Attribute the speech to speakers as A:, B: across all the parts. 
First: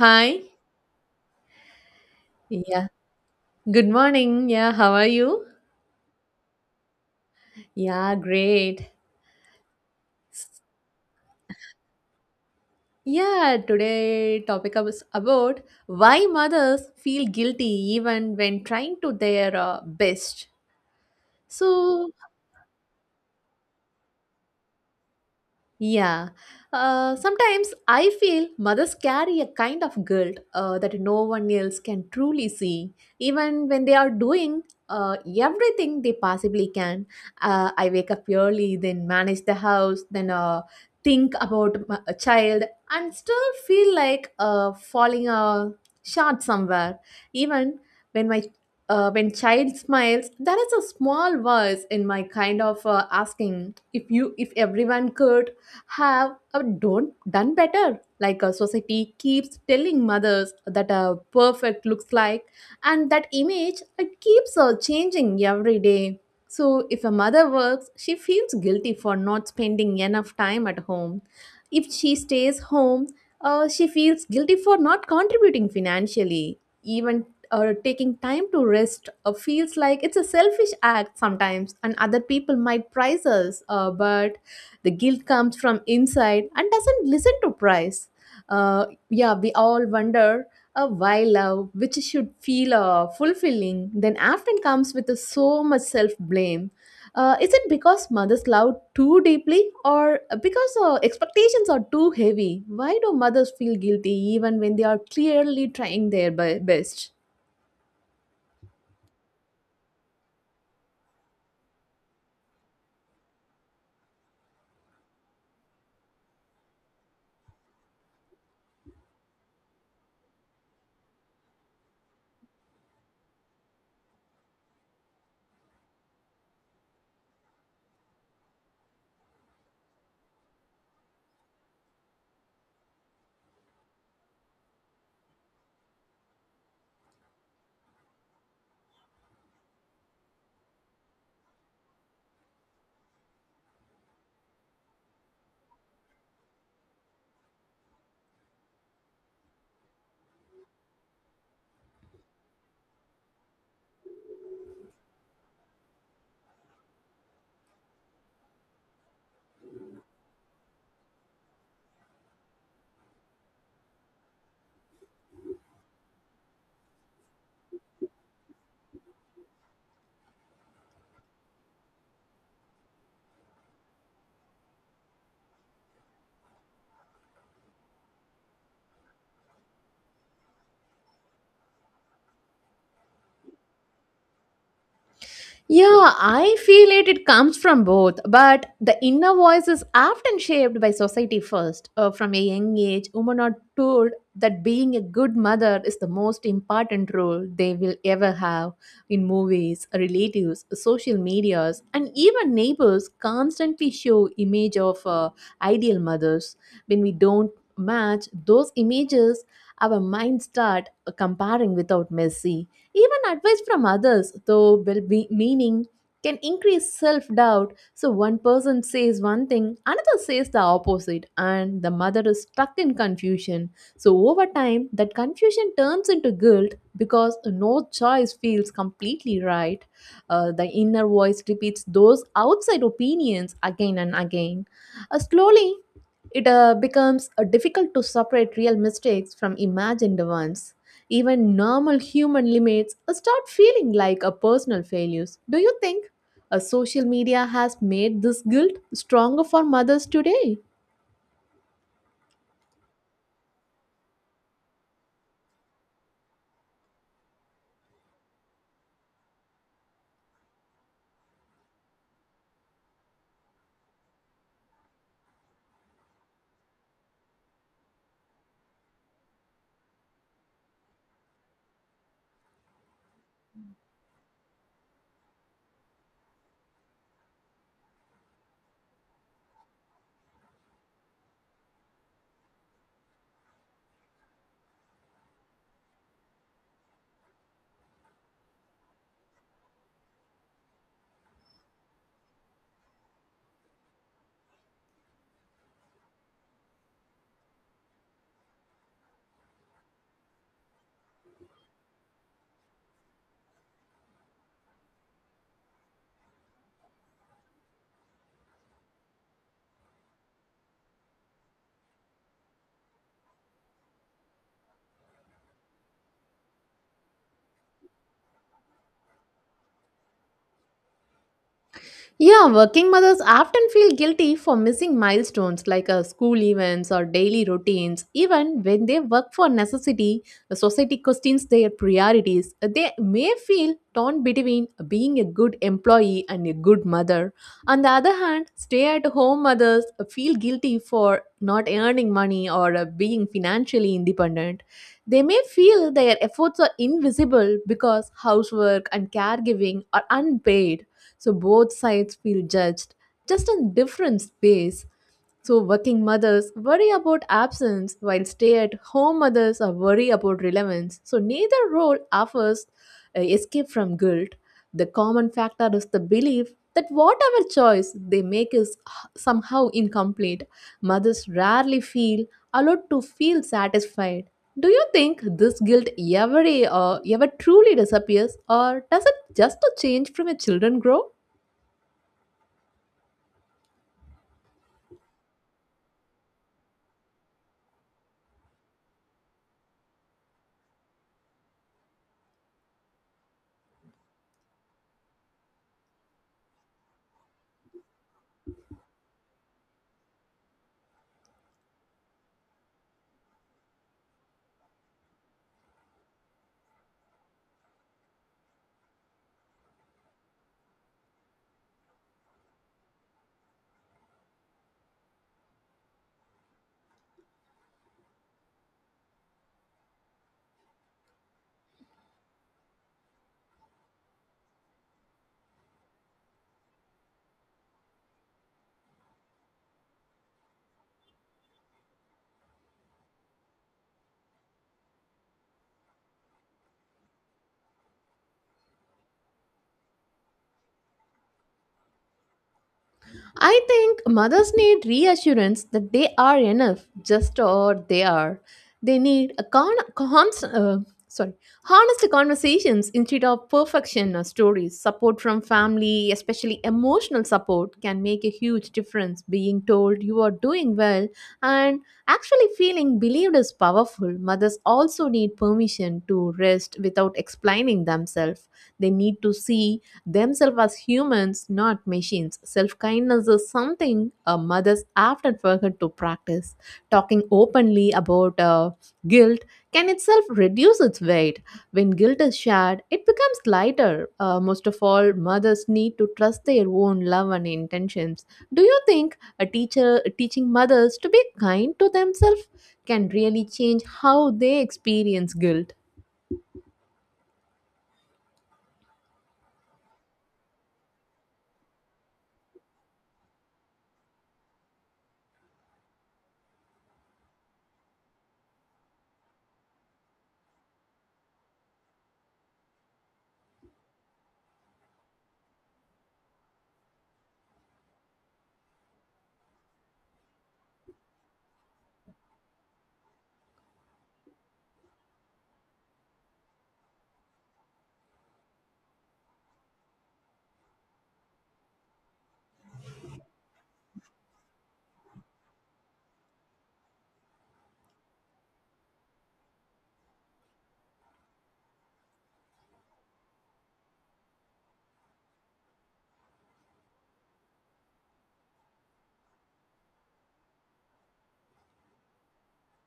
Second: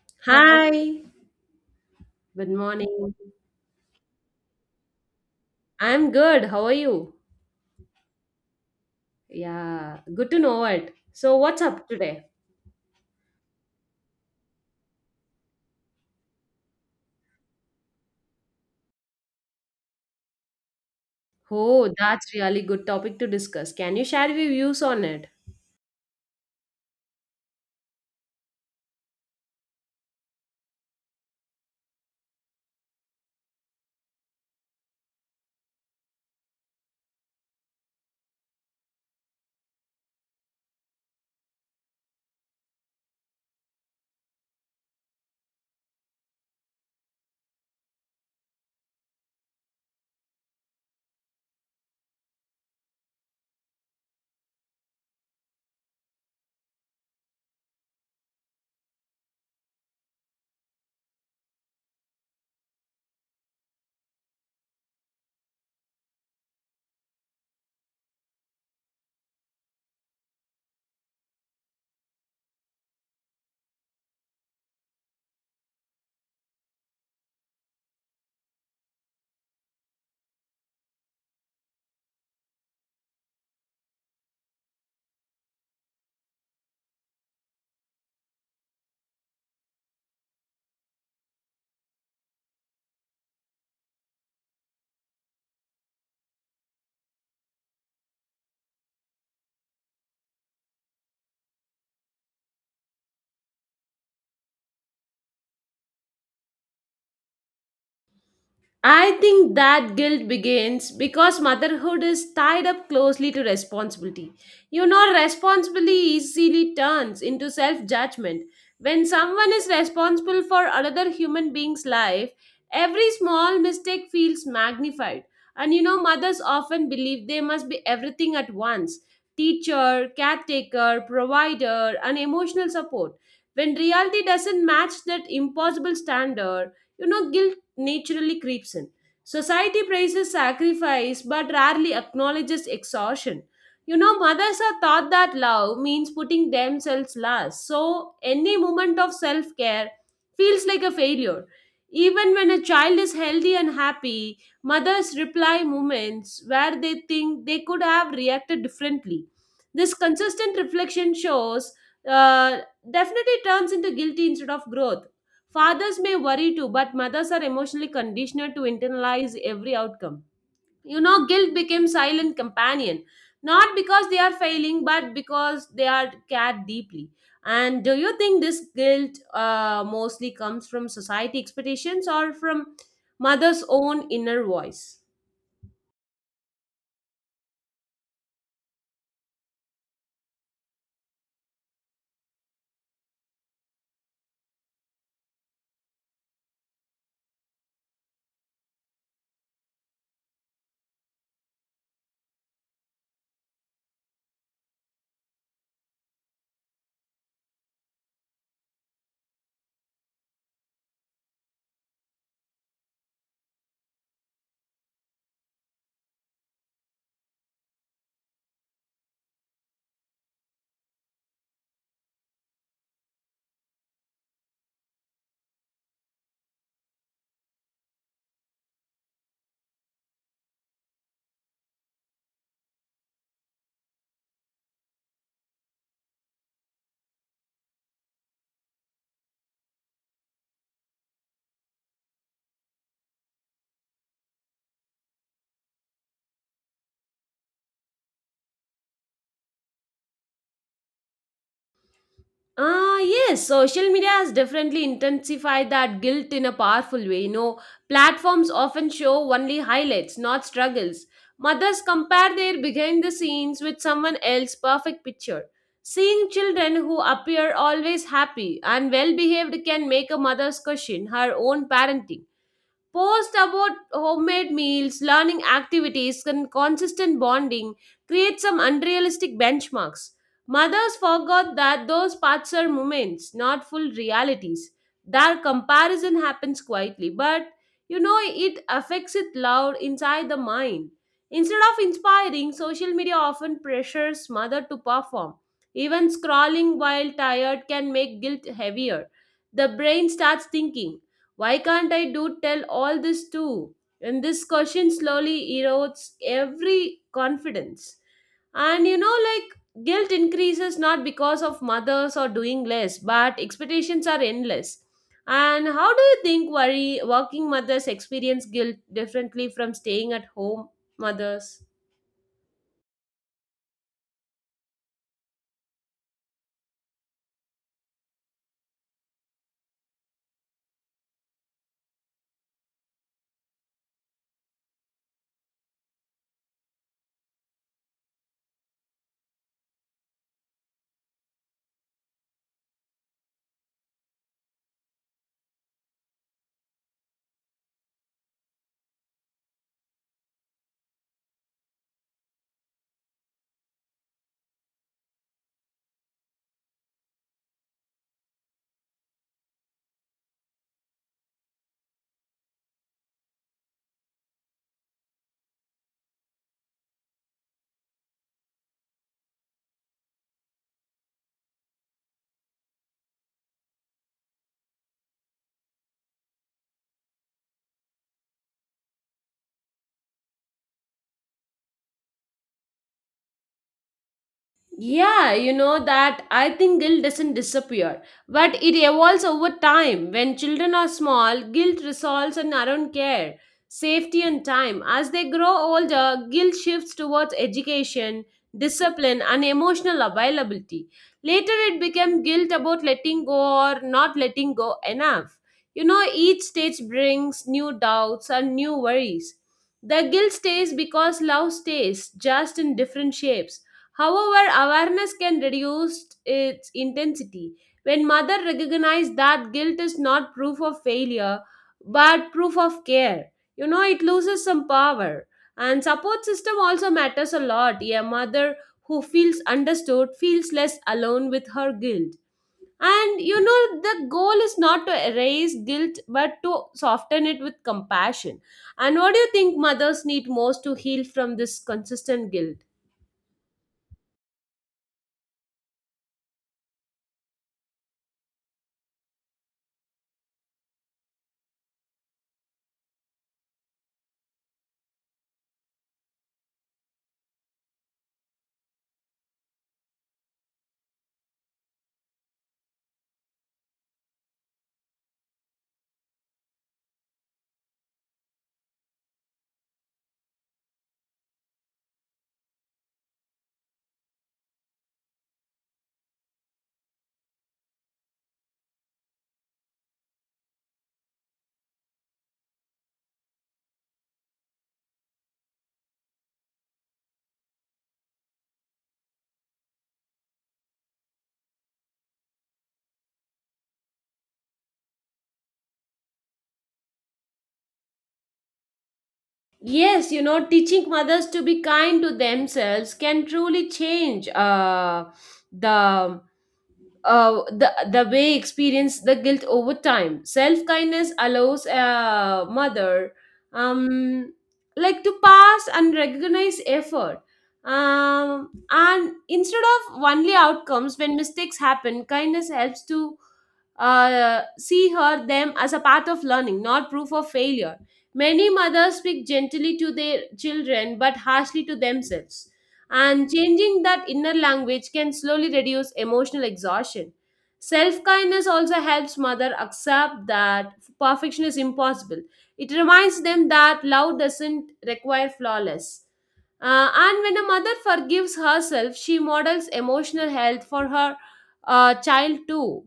A: Hi.
B: Hi, good
A: Yeah.
B: morning.
A: Good morning. Yeah. How are you?
B: I'm good. How are you?
A: Yeah. Great.
B: Yeah, good to know it. So, what's up today?
A: Yeah. Today topic is about why mothers feel guilty even when trying to their best.
B: Oh,
A: So.
B: that's really good topic to discuss. Can you share your views on it?
A: Yeah. Sometimes I feel mothers carry a kind of guilt that no one else can truly see, even when they are doing everything they possibly can. I wake up early, then manage the house, then think about a child, and still feel like falling short somewhere. Even when my when child smiles, there is a small voice in my kind of asking if everyone could have done better. Like a society keeps telling mothers that a perfect looks like, and that image it keeps changing every day. So if a mother works, she feels guilty for not spending enough time at home. If she stays home, she feels guilty for not contributing financially. Even taking time to rest feels like it's a selfish act sometimes, and other people might prize us. But the guilt comes from inside and doesn't listen to price. Yeah, we all wonder why love, which should feel fulfilling, then often comes with so much self-blame. Is it because mothers love too deeply, or because expectations are too heavy? Why do mothers feel guilty even when they are clearly trying their best?
B: I think that guilt begins because motherhood is tied up closely to responsibility. You know, responsibility easily turns into self judgment. When someone is responsible for another human being's life, every small mistake feels magnified. And you know, mothers often believe they must be everything at once: teacher, caretaker, provider, and emotional support. When reality doesn't match that impossible standard, you know guilt naturally creeps in. Society praises sacrifice but rarely acknowledges exhaustion. You know, mothers are taught that love means putting themselves last, so any moment of self care feels like a failure. Even when a child is healthy and happy, mothers reply moments where they think they could have reacted differently. This consistent reflection shows uh, definitely turns into guilty instead of growth. Fathers may worry too, but mothers are emotionally conditioned to internalize every outcome. You know, guilt became silent companion, not because they are failing, but because they are cared deeply. And do you think this guilt mostly comes from society expectations or from mother's own inner voice?
A: Yeah, I feel it comes from both, but the inner voice is often shaped by society first. From a young age, women are told that being a good mother is the most important role they will ever have. In movies, relatives, social medias, and even neighbors constantly show image of ideal mothers. When we don't match those images, our minds start comparing without mercy. Even advice from others, though well be meaning, can increase self doubt. So one person says one thing, another says the opposite, and the mother is stuck in confusion. So over time, that confusion turns into guilt because no choice feels completely right. The inner voice repeats those outside opinions again and again. Slowly, it becomes difficult to separate real mistakes from imagined ones. Even normal human limits start feeling like a personal failures. Do you think a social media has made this guilt stronger for mothers today?
B: Ah, yes, social media has definitely intensified that guilt in a powerful way. You know, platforms often show only highlights, not struggles. Mothers compare their behind the scenes with someone else's perfect picture. Seeing children who appear always happy and well behaved can make a mother's question her own parenting. Posts about homemade meals, learning activities, and consistent bonding create some unrealistic benchmarks. Mothers forgot that those parts are moments, not full realities. Their comparison happens quietly, but you know it affects it loud inside the mind. Instead of inspiring, social media often pressures mother to perform. Even scrolling while tired can make guilt heavier. The brain starts thinking, why can't I do tell all this too? And this question slowly erodes every confidence. And you know, like guilt increases not because of mothers or doing less, but expectations are endless. And how do you think worry working mothers experience guilt differently from staying at home mothers?
A: Yeah, working mothers often feel guilty for missing milestones like school events or daily routines. Even when they work for necessity, the society questions their priorities. They may feel torn between being a good employee and a good mother. On the other hand, stay at home mothers feel guilty for not earning money or being financially independent. They may feel their efforts are invisible because housework and caregiving are unpaid, so both sides feel judged, just in different space. So working mothers worry about absence while stay-at-home mothers are worry about relevance. So neither role offers escape from guilt. The common factor is the belief that whatever choice they make is somehow incomplete. Mothers rarely feel allowed to feel satisfied. Do you think this guilt ever truly disappears, or does it just change from a children grow?
B: Yeah, you know that I think guilt doesn't disappear, but it evolves over time. When children are small, guilt resolves and around care, safety, and time. As they grow older, guilt shifts towards education, discipline, and emotional availability. Later, it becomes guilt about letting go or not letting go enough. You know, each stage brings new doubts and new worries. The guilt stays because love stays, just in different shapes. However, awareness can reduce its intensity. When mother recognizes that guilt is not proof of failure but proof of care, you know, it loses some power. And support system also matters a lot. A mother who feels understood feels less alone with her guilt. And you know, the goal is not to erase guilt but to soften it with compassion. And what do you think mothers need most to heal from this consistent guilt?
A: I think mothers need reassurance that they are enough, just or they are. They need a sorry, honest conversations instead of perfection stories. Support from family, especially emotional support, can make a huge difference. Being told you are doing well and actually feeling believed is powerful. Mothers also need permission to rest without explaining themselves. They need to see themselves as humans, not machines. Self kindness is something mothers often forget to practice. Talking openly about guilt can itself reduce its weight. When guilt is shared, it becomes lighter. Most of all, mothers need to trust their own love and intentions. Do you think a teacher teaching mothers to be kind to themselves can really change how they experience guilt?
B: Yes, you know, teaching mothers to be kind to themselves can truly change the the way experience the guilt over time. Self kindness allows a mother um like to pass and recognize effort. And instead of only outcomes when mistakes happen, kindness helps to see her them as a path of learning, not proof of failure. Many mothers speak gently to their children but harshly to themselves. And changing that inner language can slowly reduce emotional exhaustion. Self kindness also helps mother accept that perfection is impossible. It reminds them that love doesn't require flawless. And when a mother forgives herself, she models emotional health for her child too.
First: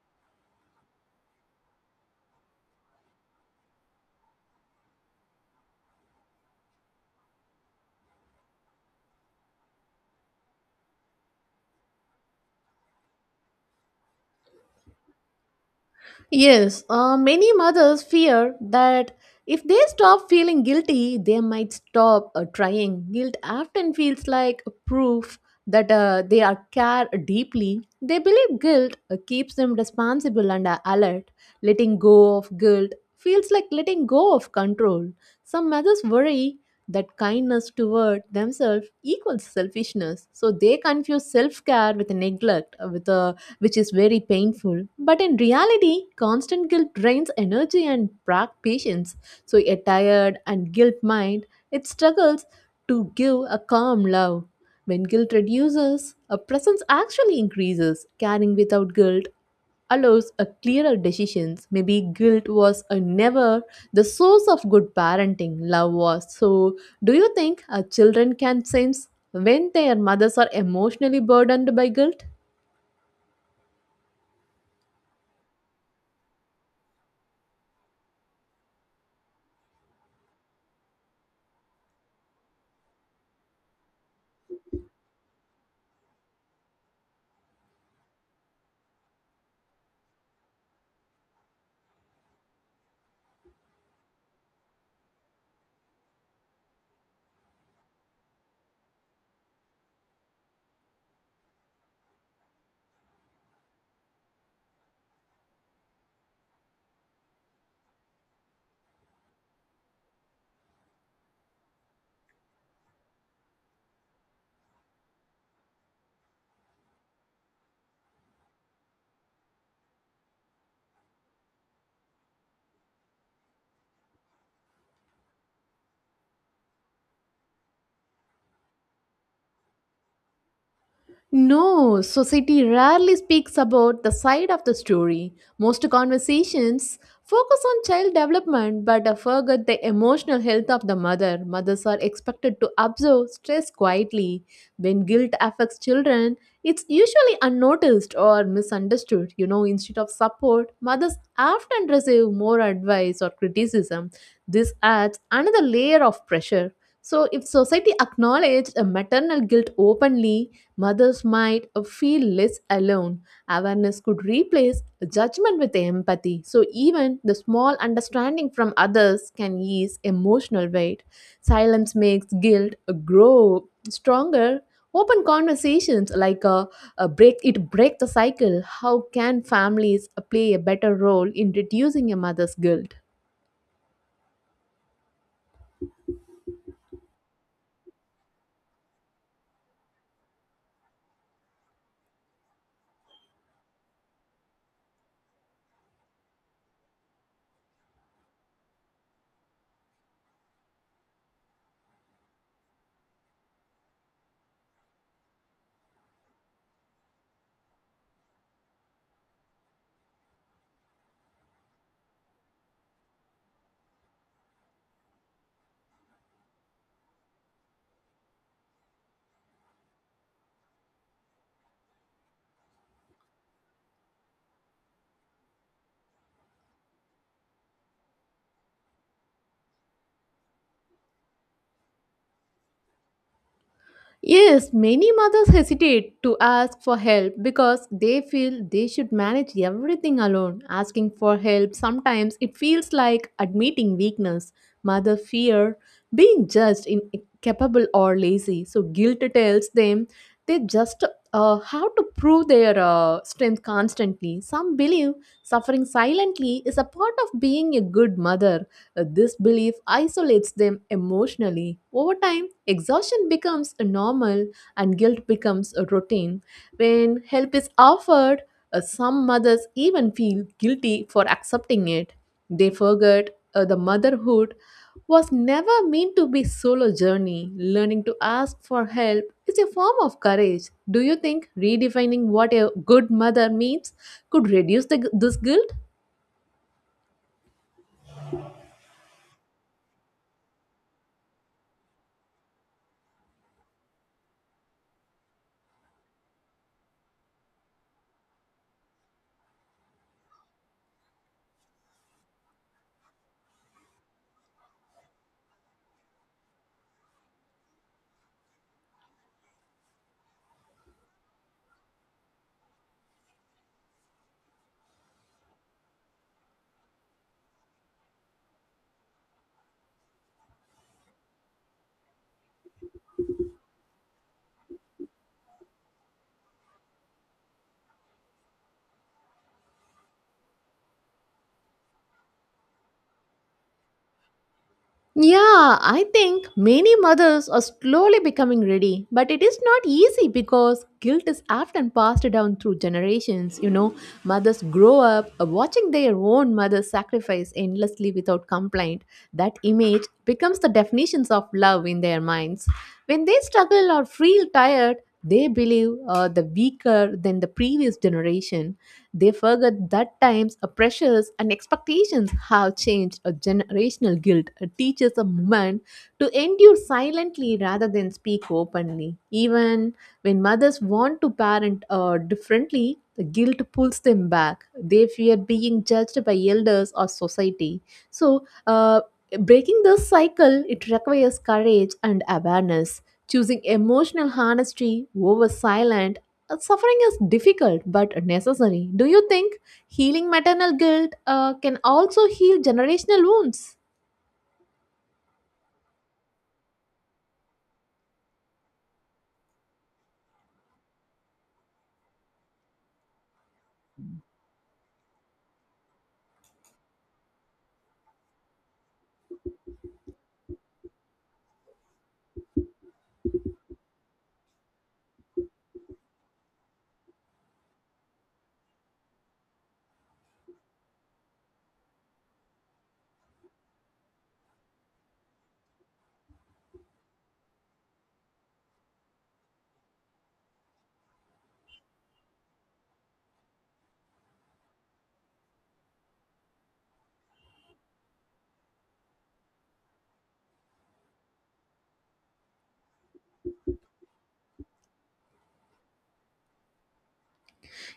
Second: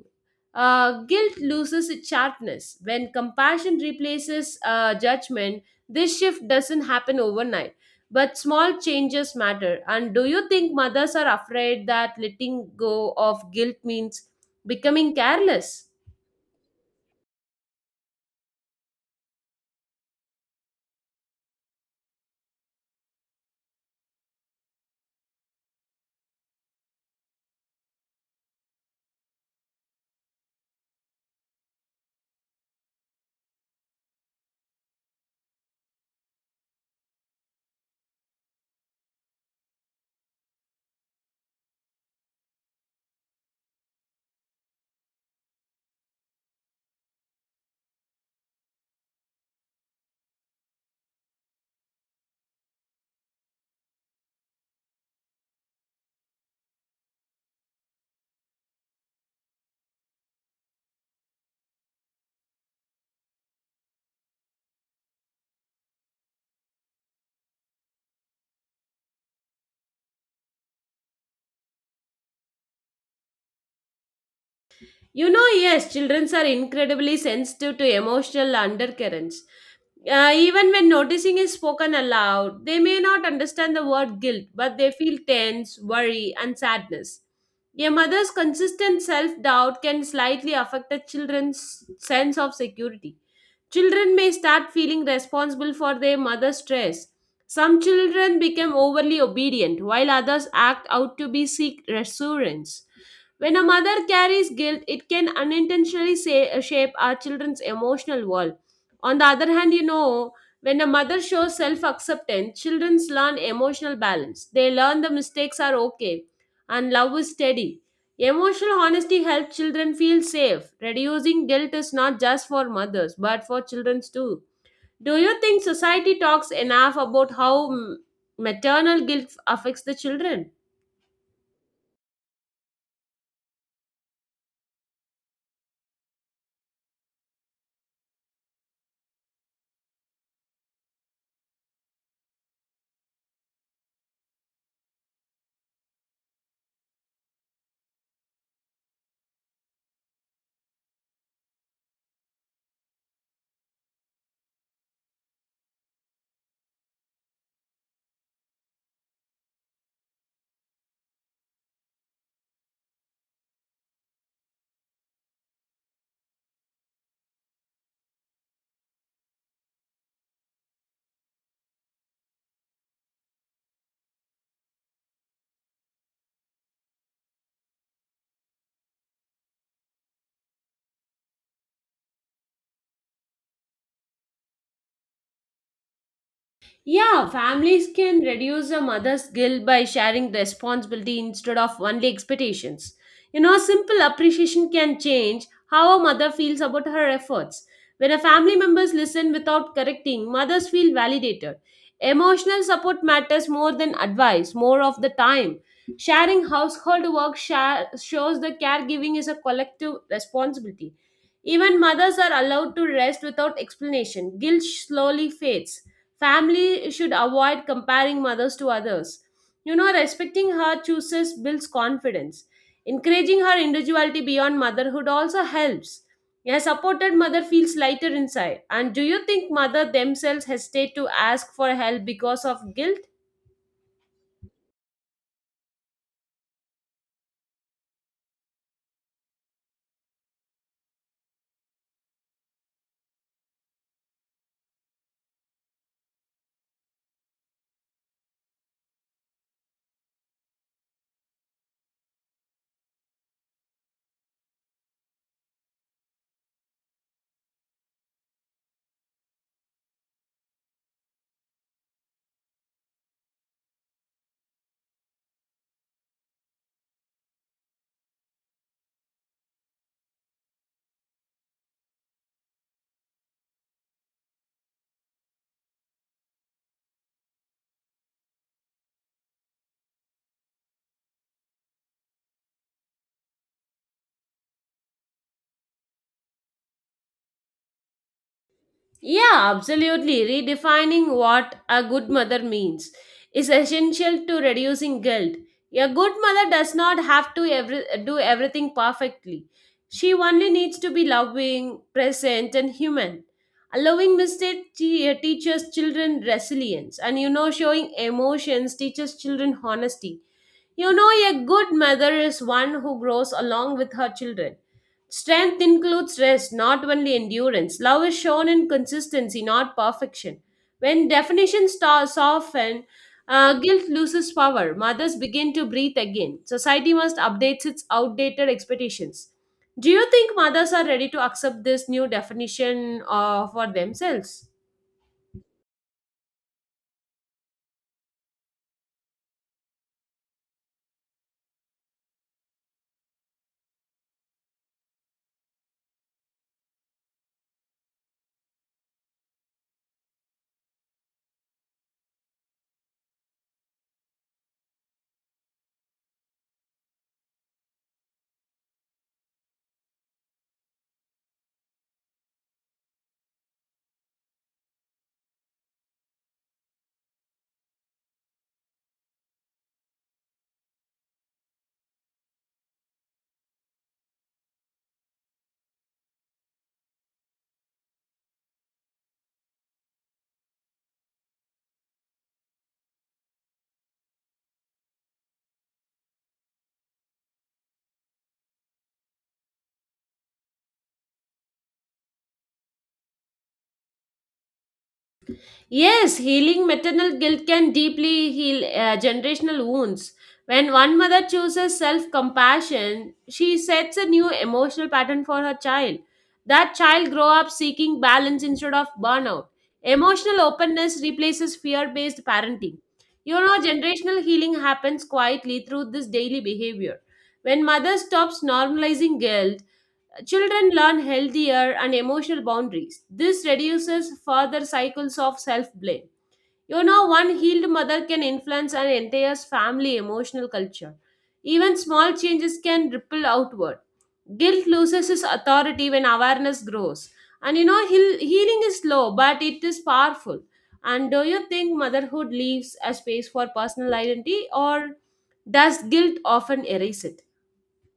B: Guilt loses its sharpness. When compassion replaces judgment, this shift doesn't happen overnight. But small changes matter. And do you think mothers are afraid that letting go of guilt means becoming careless?
A: Yes, many mothers fear that if they stop feeling guilty, they might stop trying. Guilt often feels like a proof that they are cared deeply. They believe guilt keeps them responsible and alert. Letting go of guilt feels like letting go of control. Some mothers worry that kindness toward themselves equals selfishness, so they confuse self care with neglect, with a which is very painful. But in reality, constant guilt drains energy and brag patience. So a tired and guilt mind, it struggles to give a calm love. When guilt reduces, a presence actually increases. Caring without guilt allows a clearer decisions. Maybe guilt was a never the source of good parenting, love was. So, do you think our children can sense when their mothers are emotionally burdened by guilt?
B: You know, yes, children are incredibly sensitive to emotional undercurrents. Even when noticing is spoken aloud, they may not understand the word guilt, but they feel tense, worry, and sadness. A mother's consistent self doubt can slightly affect a children's sense of security. Children may start feeling responsible for their mother's stress. Some children become overly obedient, while others act out to be seek reassurance. When a mother carries guilt, it can unintentionally shape our children's emotional world. On the other hand, you know, when a mother shows self acceptance, children learn emotional balance. They learn the mistakes are okay and love is steady. Emotional honesty helps children feel safe. Reducing guilt is not just for mothers, but for children too. Do you think society talks enough about how maternal guilt affects the children?
A: No, society rarely speaks about the side of the story. Most conversations focus on child development but forget the emotional health of the mother. Mothers are expected to observe stress quietly. When guilt affects children, it's usually unnoticed or misunderstood. Instead of support, mothers often receive more advice or criticism. This adds another layer of pressure. So, if society acknowledged a maternal guilt openly, mothers might feel less alone. Awareness could replace judgment with empathy. So, even the small understanding from others can ease emotional weight. Silence makes guilt grow stronger. Open conversations like a break the cycle. How can families play a better role in reducing a mother's guilt?
B: Yeah, families can reduce a mother's guilt by sharing responsibility instead of only expectations. You know, simple appreciation can change how a mother feels about her efforts. When a family members listen without correcting, mothers feel validated. Emotional support matters more than advice, more of the time. Sharing household work shows the caregiving is a collective responsibility. Even mothers are allowed to rest without explanation. Guilt slowly fades. Family should avoid comparing mothers to others. You know, respecting her choices builds confidence. Encouraging her individuality beyond motherhood also helps. A supported mother feels lighter inside. And do you think mother themselves hesitate to ask for help because of guilt?
A: Yes, many mothers hesitate to ask for help because they feel they should manage everything alone. Asking for help sometimes it feels like admitting weakness. Mother fear being judged incapable or lazy, so guilt tells them they just have to prove their strength constantly. Some believe suffering silently is a part of being a good mother. This belief isolates them emotionally. Over time, exhaustion becomes a normal and guilt becomes a routine. When help is offered, some mothers even feel guilty for accepting it. They forget the motherhood was never meant to be solo journey. Learning to ask for help is a form of courage. Do you think redefining what a good mother means could reduce this guilt?
B: Yeah, absolutely. Redefining what a good mother means is essential to reducing guilt. A good mother does not have to every, do everything perfectly. She only needs to be loving, present, and human. Allowing mistake teaches children resilience, and you know, showing emotions teaches children honesty. You know, a good mother is one who grows along with her children. Strength includes rest, not only endurance. Love is shown in consistency, not perfection. When definitions soften, guilt loses power. Mothers begin to breathe again. Society must update its outdated expectations. Do you think mothers are ready to accept this new definition for themselves?
A: Yeah, I think many mothers are slowly becoming ready, but it is not easy because guilt is often passed down through generations. Mothers grow up watching their own mothers sacrifice endlessly without complaint. That image becomes the definitions of love in their minds. When they struggle or feel tired, they believe the weaker than the previous generation. They forget that times, pressures, and expectations have changed. A generational guilt teaches a woman to endure silently rather than speak openly. Even when mothers want to parent differently, the guilt pulls them back. They fear being judged by elders or society. So, breaking this cycle, it requires courage and awareness. Choosing emotional honesty over silence. Suffering is difficult but necessary. Do you think healing maternal guilt can also heal generational wounds?
B: Yes, healing maternal guilt can deeply heal generational wounds. When one mother chooses self compassion, she sets a new emotional pattern for her child. That child grows up seeking balance instead of burnout. Emotional openness replaces fear based parenting. You know, generational healing happens quietly through this daily behavior. When mother stops normalizing guilt, children learn healthier and emotional boundaries. This reduces further cycles of self blame. You know, one healed mother can influence an entire family emotional culture. Even small changes can ripple outward. Guilt loses its authority when awareness grows. And you know, healing is slow, but it is powerful. And do you think motherhood leaves a space for personal identity, or does guilt often erase it?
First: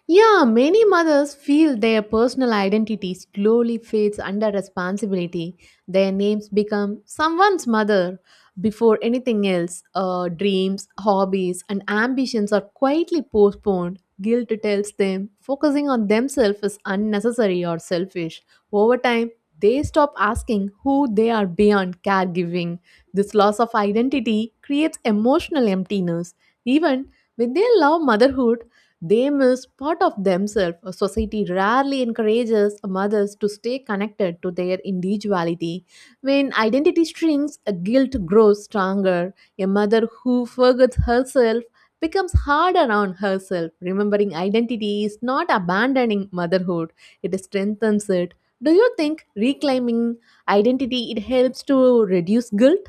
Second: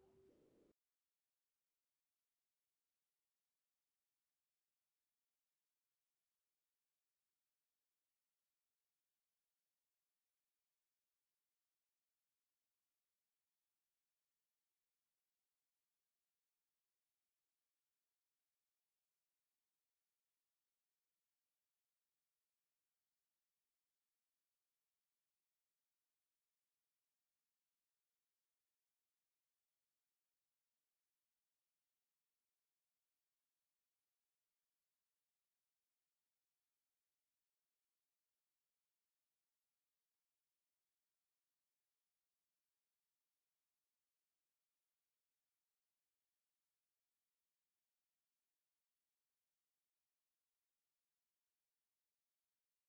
A: Yeah, many mothers feel their personal identity slowly fades under responsibility. Their names become someone's mother before anything else. Dreams, hobbies, and ambitions are quietly postponed. Guilt tells them focusing on themselves is unnecessary or selfish. Over time, they stop asking who they are beyond caregiving. This loss of identity creates emotional emptiness. Even when they love motherhood, they miss part of themselves. Society rarely encourages mothers to stay connected to their individuality. When identity shrinks, guilt grows stronger. A mother who forgets herself becomes harder on herself. Remembering identity is not abandoning motherhood, it strengthens it. Do you think reclaiming identity it helps to reduce guilt?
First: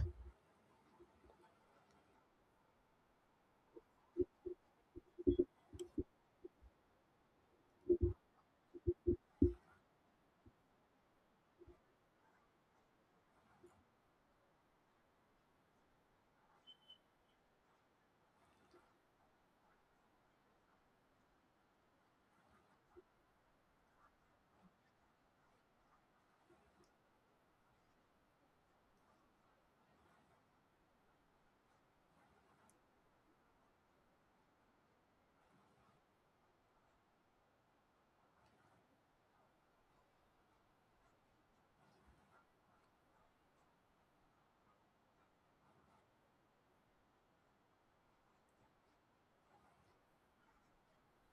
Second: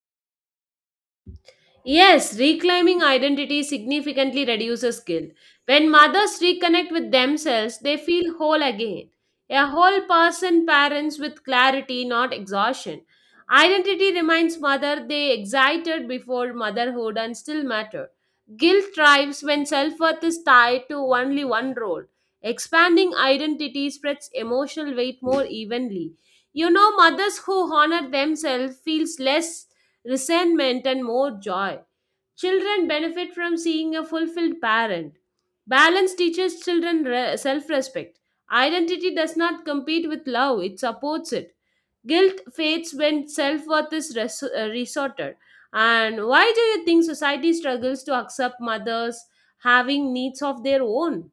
B: Yes, reclaiming identity significantly reduces guilt. When mothers reconnect with themselves, they feel whole again. A whole person parents with clarity, not exhaustion. Identity reminds mother they excited before motherhood and still matter. Guilt thrives when self-worth is tied to only one role. Expanding identity spreads emotional weight more evenly. You know, mothers who honor themselves feels less resentment, and more joy. Children benefit from seeing a fulfilled parent. Balance teaches children self respect. Identity does not compete with love, it supports it. Guilt fades when self worth is resorted. And why do you think society struggles to accept mothers having needs of their own?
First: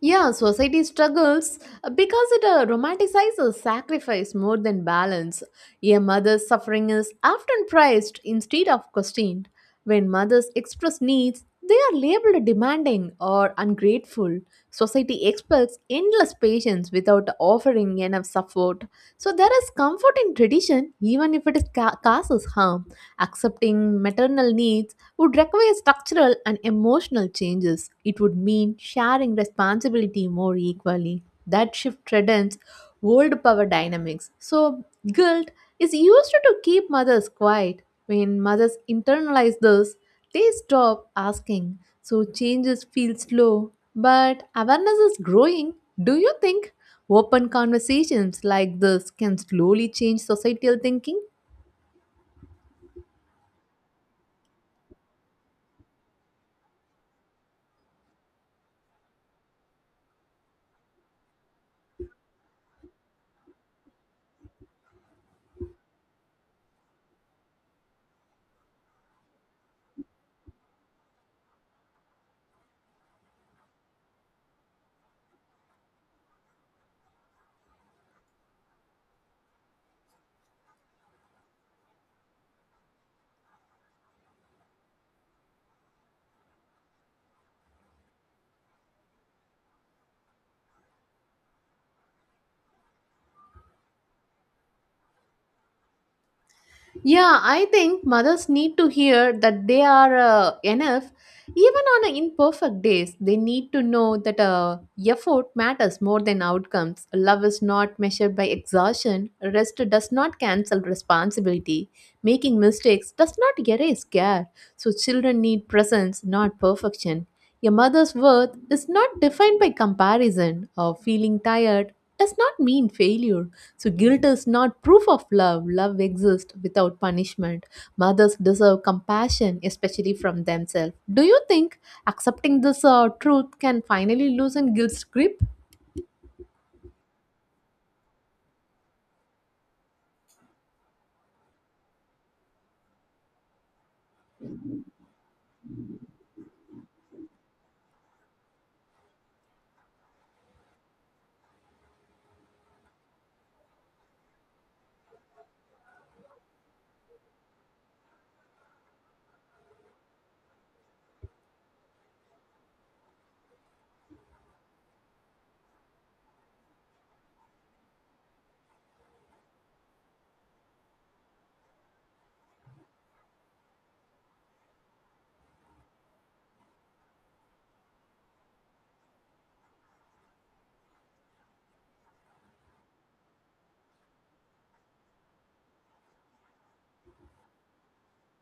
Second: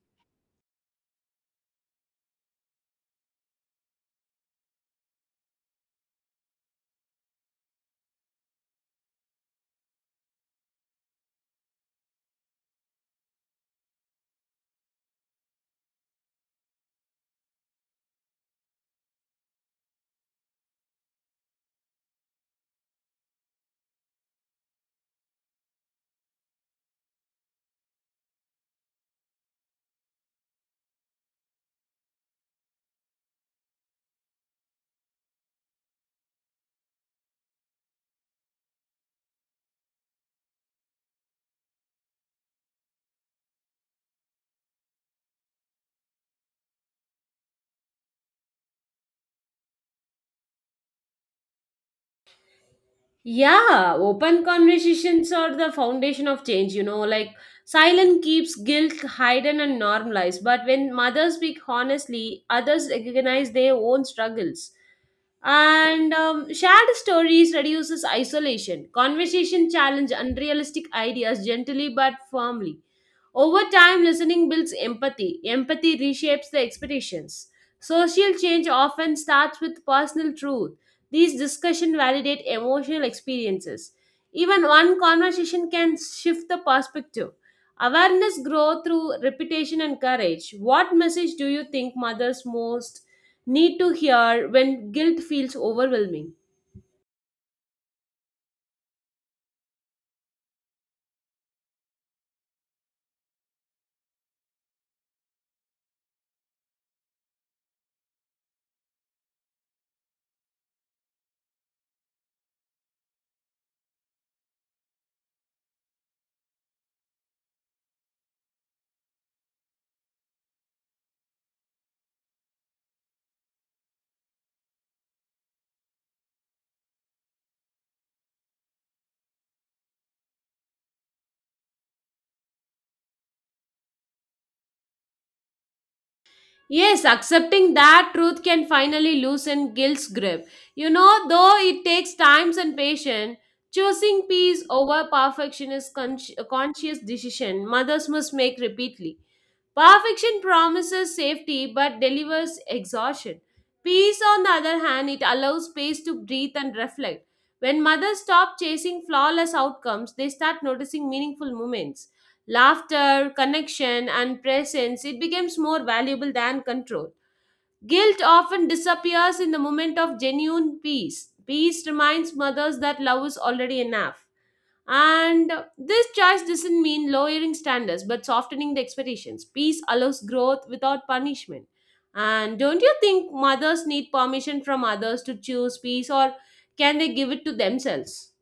A: Yeah, society struggles because it romanticizes sacrifice more than balance. A mother's suffering is often prized instead of questioned. When mothers express needs, they are labeled demanding or ungrateful. Society expects endless patience without offering enough support. So there is comfort in tradition, even if it is causes harm. Accepting maternal needs would require structural and emotional changes. It would mean sharing responsibility more equally. That shift threatens old power dynamics. So, guilt is used to keep mothers quiet. When mothers internalize this, they stop asking. So, changes feel slow, but awareness is growing. Do you think open conversations like this can slowly change societal thinking?
B: Yeah, open conversations are the foundation of change, you know, like silence keeps guilt hidden and normalized. But when mothers speak honestly, others recognize their own struggles and shared stories reduces isolation. Conversation challenge unrealistic ideas gently but firmly. Over time, listening builds empathy. Empathy reshapes the expectations. Social change often starts with personal truth. These discussions validate emotional experiences. Even one conversation can shift the perspective. Awareness grows through repetition and courage. What message do you think mothers most need to hear when guilt feels overwhelming?
A: Yeah, I think mothers need to hear that they are enough. Even on imperfect days, they need to know that effort matters more than outcomes. Love is not measured by exhaustion. Rest does not cancel responsibility. Making mistakes does not erase care. So, children need presence, not perfection. A mother's worth is not defined by comparison, or feeling tired does not mean failure. So, guilt is not proof of love. Love exists without punishment. Mothers deserve compassion, especially from themselves. Do you think accepting this truth can finally loosen guilt's grip?
B: Yes, accepting that truth can finally loosen guilt's grip. You know, though it takes times and patience, choosing peace over perfection is a conscious decision mothers must make repeatedly. Perfection promises safety but delivers exhaustion. Peace, on the other hand, it allows space to breathe and reflect. When mothers stop chasing flawless outcomes, they start noticing meaningful moments. Laughter, connection, and presence, it becomes more valuable than control. Guilt often disappears in the moment of genuine peace. Peace reminds mothers that love is already enough. And this choice doesn't mean lowering standards but softening the expectations. Peace allows growth without punishment. And don't you think mothers need permission from others to choose peace or can they give it to themselves?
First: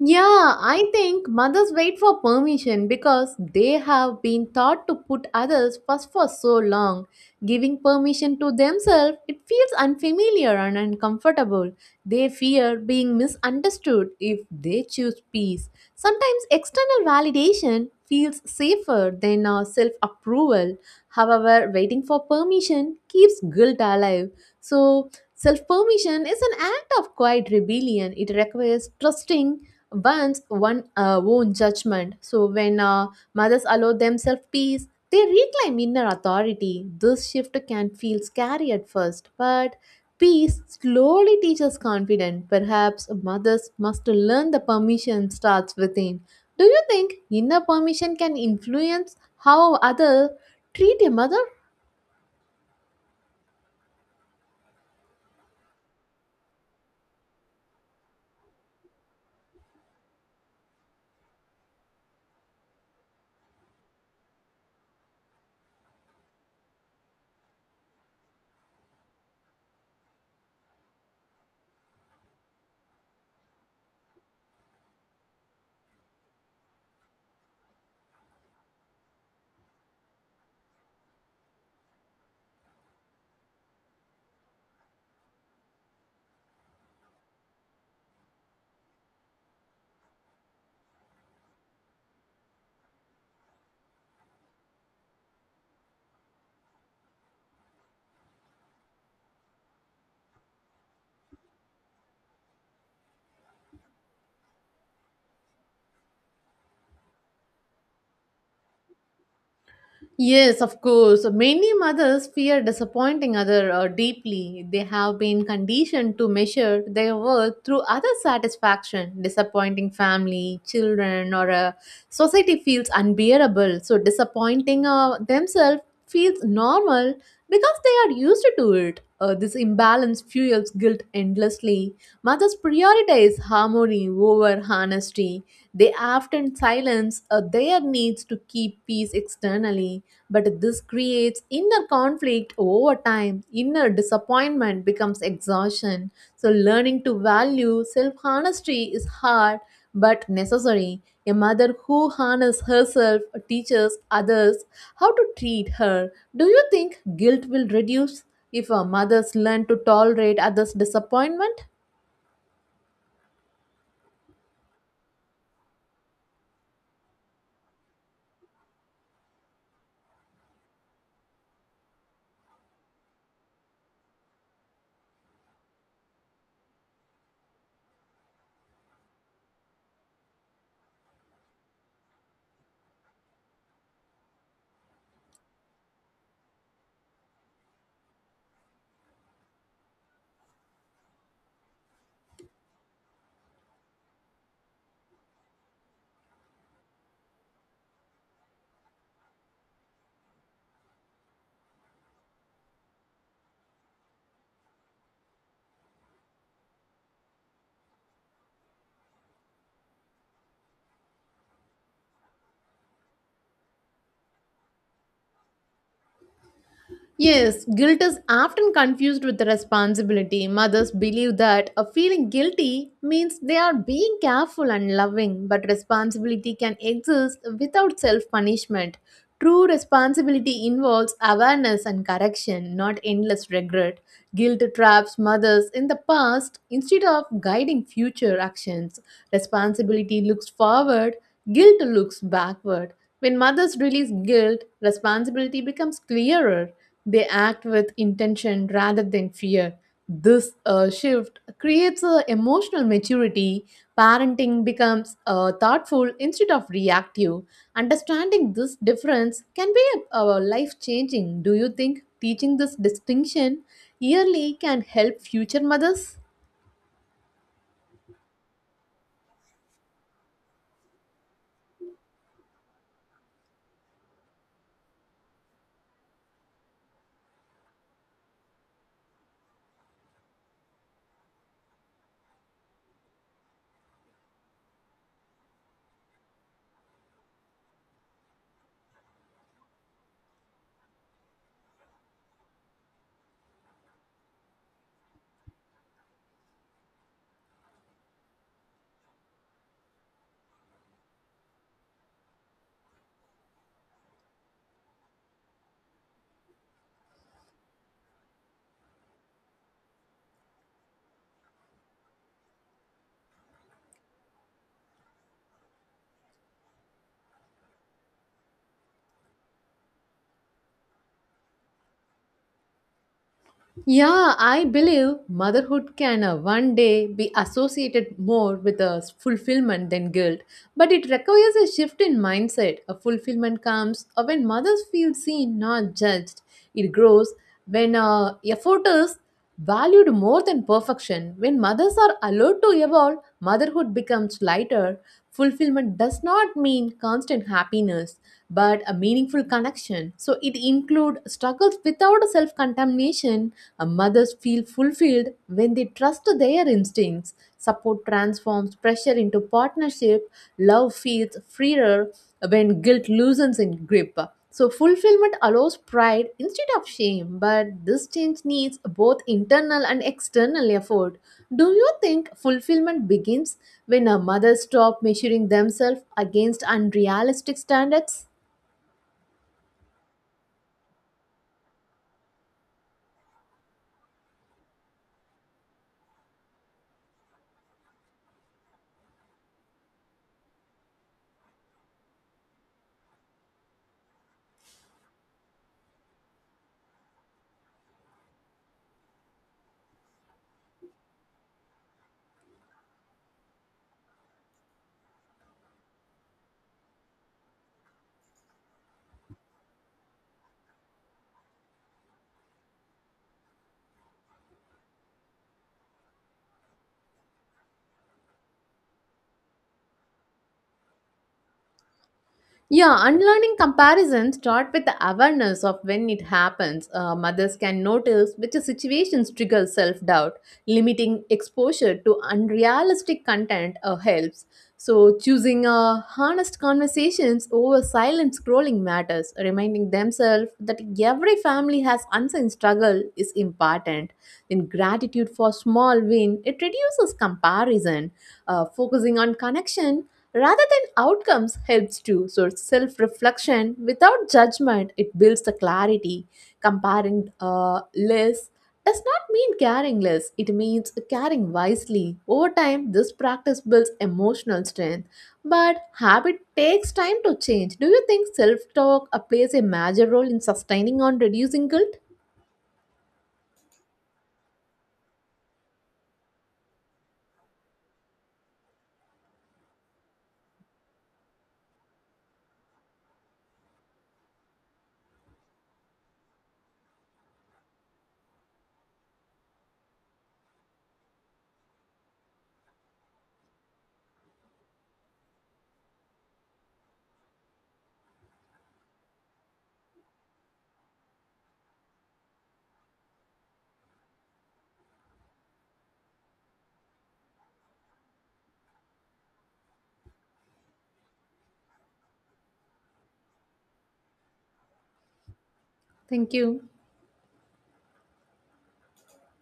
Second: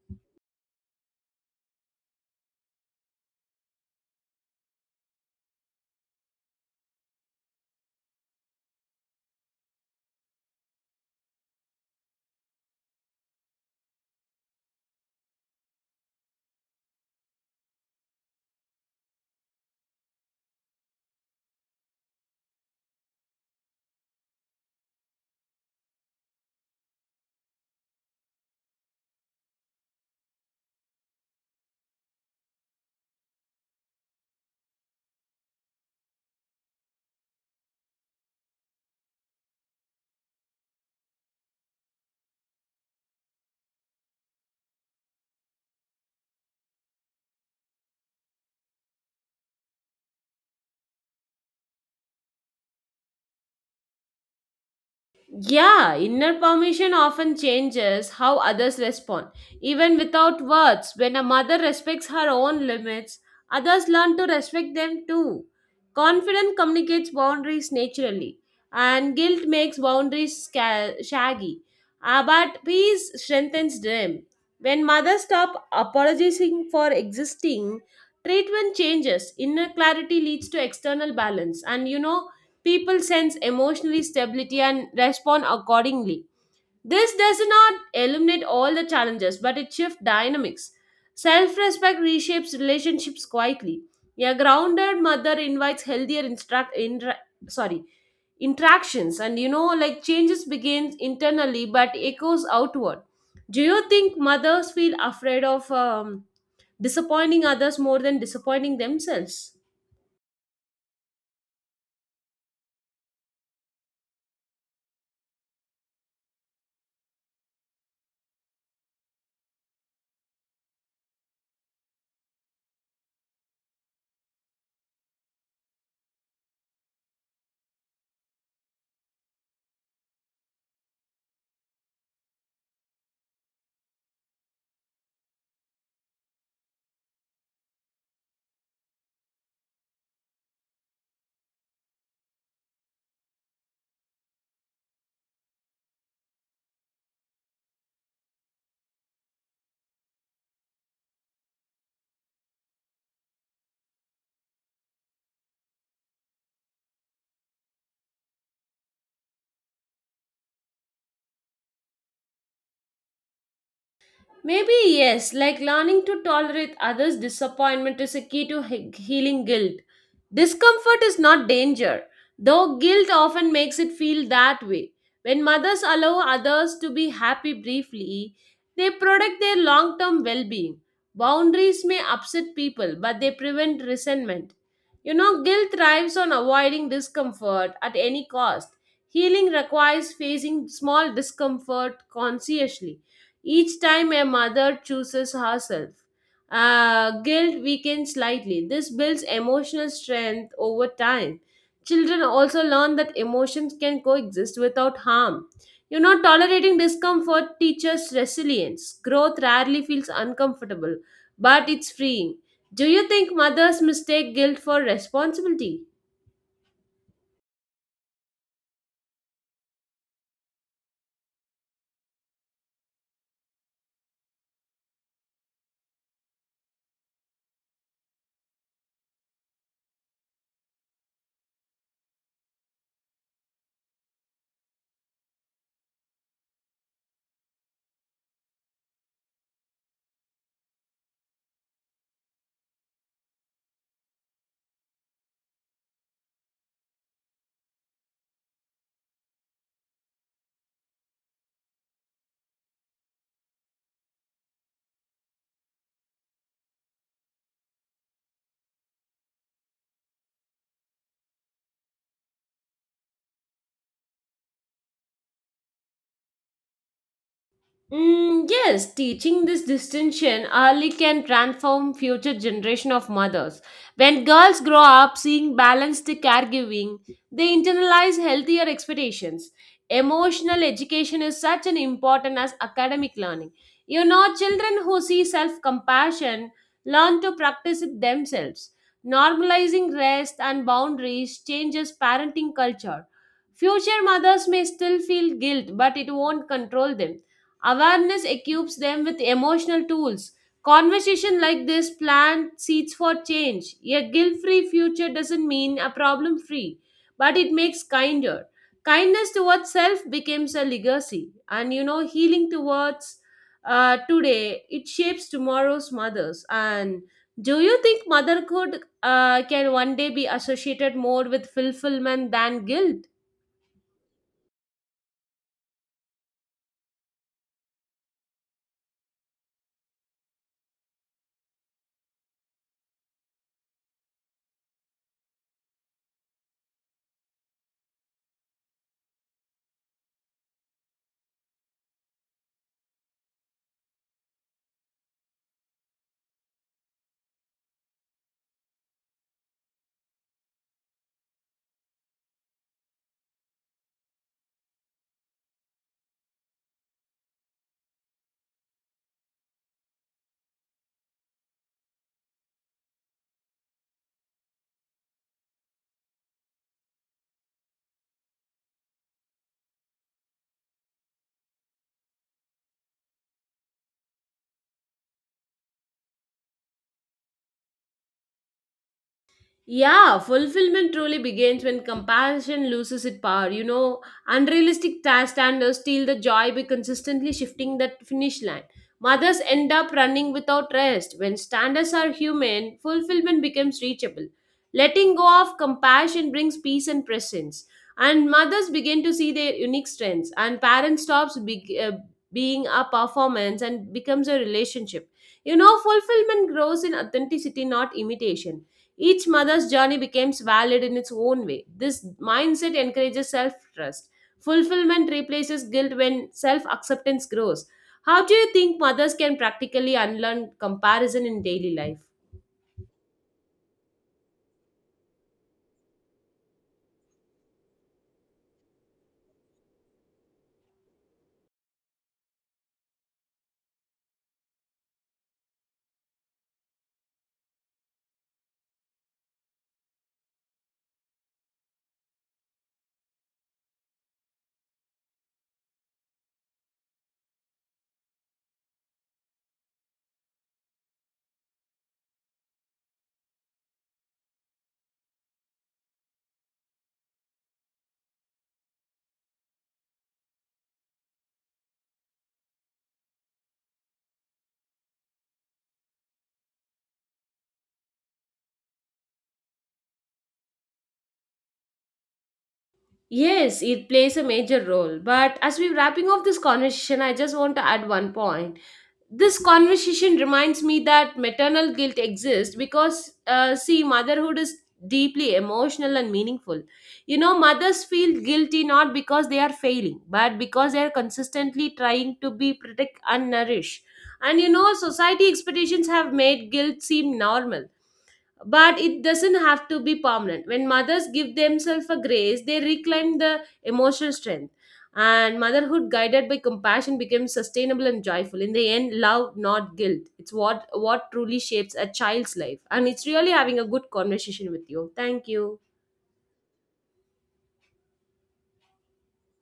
A: Yeah, I think mothers wait for permission because they have been taught to put others first for so long. Giving permission to themselves, it feels unfamiliar and uncomfortable. They fear being misunderstood if they choose peace. Sometimes external validation feels safer than our self approval. However, waiting for permission keeps guilt alive. So, self permission is an act of quiet rebellion. It requires trusting once one own judgment. So when mothers allow themselves peace, they reclaim inner authority. This shift can feel scary at first, but peace slowly teaches confidence. Perhaps mothers must learn the permission starts within. Do you think inner permission can influence how others treat a mother?
B: Yeah, inner permission often changes how others respond. Even without words, when a mother respects her own limits, others learn to respect them too. Confidence communicates boundaries naturally, and guilt makes boundaries shaggy. Ah, but peace strengthens them. When mothers stop apologizing for existing, treatment changes. Inner clarity leads to external balance. And you know, people sense emotional stability and respond accordingly. This does not eliminate all the challenges, but it shifts dynamics. Self respect reshapes relationships quietly. A grounded mother invites healthier sorry, interactions, and like changes begins internally but echoes outward. Do you think mothers feel afraid of disappointing others more than disappointing themselves?
A: Yes, of course. Many mothers fear disappointing other deeply. They have been conditioned to measure their worth through other satisfaction. Disappointing family, children, or society feels unbearable. So disappointing themselves feels normal because they are used to it. This imbalance fuels guilt endlessly. Mothers prioritize harmony over honesty. They often silence their needs to keep peace externally. But this creates inner conflict over time. Inner disappointment becomes exhaustion. So, learning to value self honesty is hard but necessary. A mother who harnesses herself teaches others how to treat her. Do you think guilt will reduce if a mothers learn to tolerate others' disappointment?
B: Maybe yes, like learning to tolerate others' disappointment is a key to healing guilt. Discomfort is not danger, though guilt often makes it feel that way. When mothers allow others to be happy briefly, they protect their long term well being. Boundaries may upset people, but they prevent resentment. You know, guilt thrives on avoiding discomfort at any cost. Healing requires facing small discomfort consciously. Each time a mother chooses herself, guilt weakens slightly. This builds emotional strength over time. Children also learn that emotions can coexist without harm. You know, tolerating discomfort teaches resilience. Growth rarely feels uncomfortable, but it's freeing. Do you think mothers mistake guilt for responsibility?
A: Yes, guilt is often confused with responsibility. Mothers believe that a feeling guilty means they are being careful and loving, but responsibility can exist without self punishment. True responsibility involves awareness and correction, not endless regret. Guilt traps mothers in the past instead of guiding future actions. Responsibility looks forward, guilt looks backward. When mothers release guilt, responsibility becomes clearer. They act with intention rather than fear. This shift creates a emotional maturity. Parenting becomes thoughtful instead of reactive. Understanding this difference can be life changing. Do you think teaching this distinction yearly can help future mothers?
B: Mm, yes, teaching this distinction early can transform future generation of mothers. When girls grow up seeing balanced caregiving, they internalize healthier expectations. Emotional education is such an important as academic learning. You know, children who see self-compassion learn to practice it themselves. Normalizing rest and boundaries changes parenting culture. Future mothers may still feel guilt, but it won't control them. Awareness equips them with emotional tools. Conversation like this plant seeds for change. A guilt free future doesn't mean a problem free, but it makes kinder. Kindness towards self becomes a legacy, and you know, healing towards today it shapes tomorrow's mothers. And do you think motherhood can one day be associated more with fulfillment than guilt?
A: Yeah, I believe motherhood can one day be associated more with fulfillment than guilt, but it requires a shift in mindset. A fulfillment comes when mothers feel seen, not judged. It grows when effort is valued more than perfection. When mothers are allowed to evolve, motherhood becomes lighter. Fulfillment does not mean constant happiness, but a meaningful connection. So it includes struggles without self contamination. Mothers feel fulfilled when they trust their instincts. Support transforms pressure into partnership. Love feels freer when guilt loosens its grip. So, fulfillment allows pride instead of shame, but this change needs both internal and external effort. Do you think fulfillment begins when a mother stop measuring themselves against unrealistic standards?
B: Yeah, fulfillment truly begins when compassion loses its power. You know, unrealistic task standards steal the joy by consistently shifting that finish line. Mothers end up running without rest. When standards are human, fulfillment becomes reachable. Letting go of compassion brings peace and presence. And mothers begin to see their unique strengths. And parents stops being a performance and becomes a relationship. You know, fulfillment grows in authenticity, not imitation. Each mother's journey becomes valid in its own way. This mindset encourages self trust. Fulfillment replaces guilt when self acceptance grows. How do you think mothers can practically unlearn comparison in daily life?
A: Yeah, unlearning comparisons start with the awareness of when it happens. Mothers can notice which situations trigger self doubt. Limiting exposure to unrealistic content helps. So, choosing honest conversations over silent scrolling matters, reminding themselves that every family has unseen struggle is important. Then, gratitude for small win it reduces comparison, focusing on connection rather than outcomes helps too. So self reflection without judgment it builds the clarity. Comparing less does not mean caring less. It means caring wisely. Over time, this practice builds emotional strength. But habit takes time to change. Do you think self talk plays a major role in sustaining on reducing guilt?
B: Yes, it plays a major role. But as we're wrapping up this conversation, I just want to add one point. This conversation reminds me that maternal guilt exists because see motherhood is deeply emotional and meaningful. You know, mothers feel guilty not because they are failing but because they are consistently trying to be protect and nourish. And you know, society expectations have made guilt seem normal, but it doesn't have to be permanent. When mothers give themselves a grace, they reclaim the emotional strength, and motherhood guided by compassion becomes sustainable and joyful. In the end, love, not guilt, it's what truly shapes a child's life. And it's really having a good conversation with you. Thank you.
A: Thank you.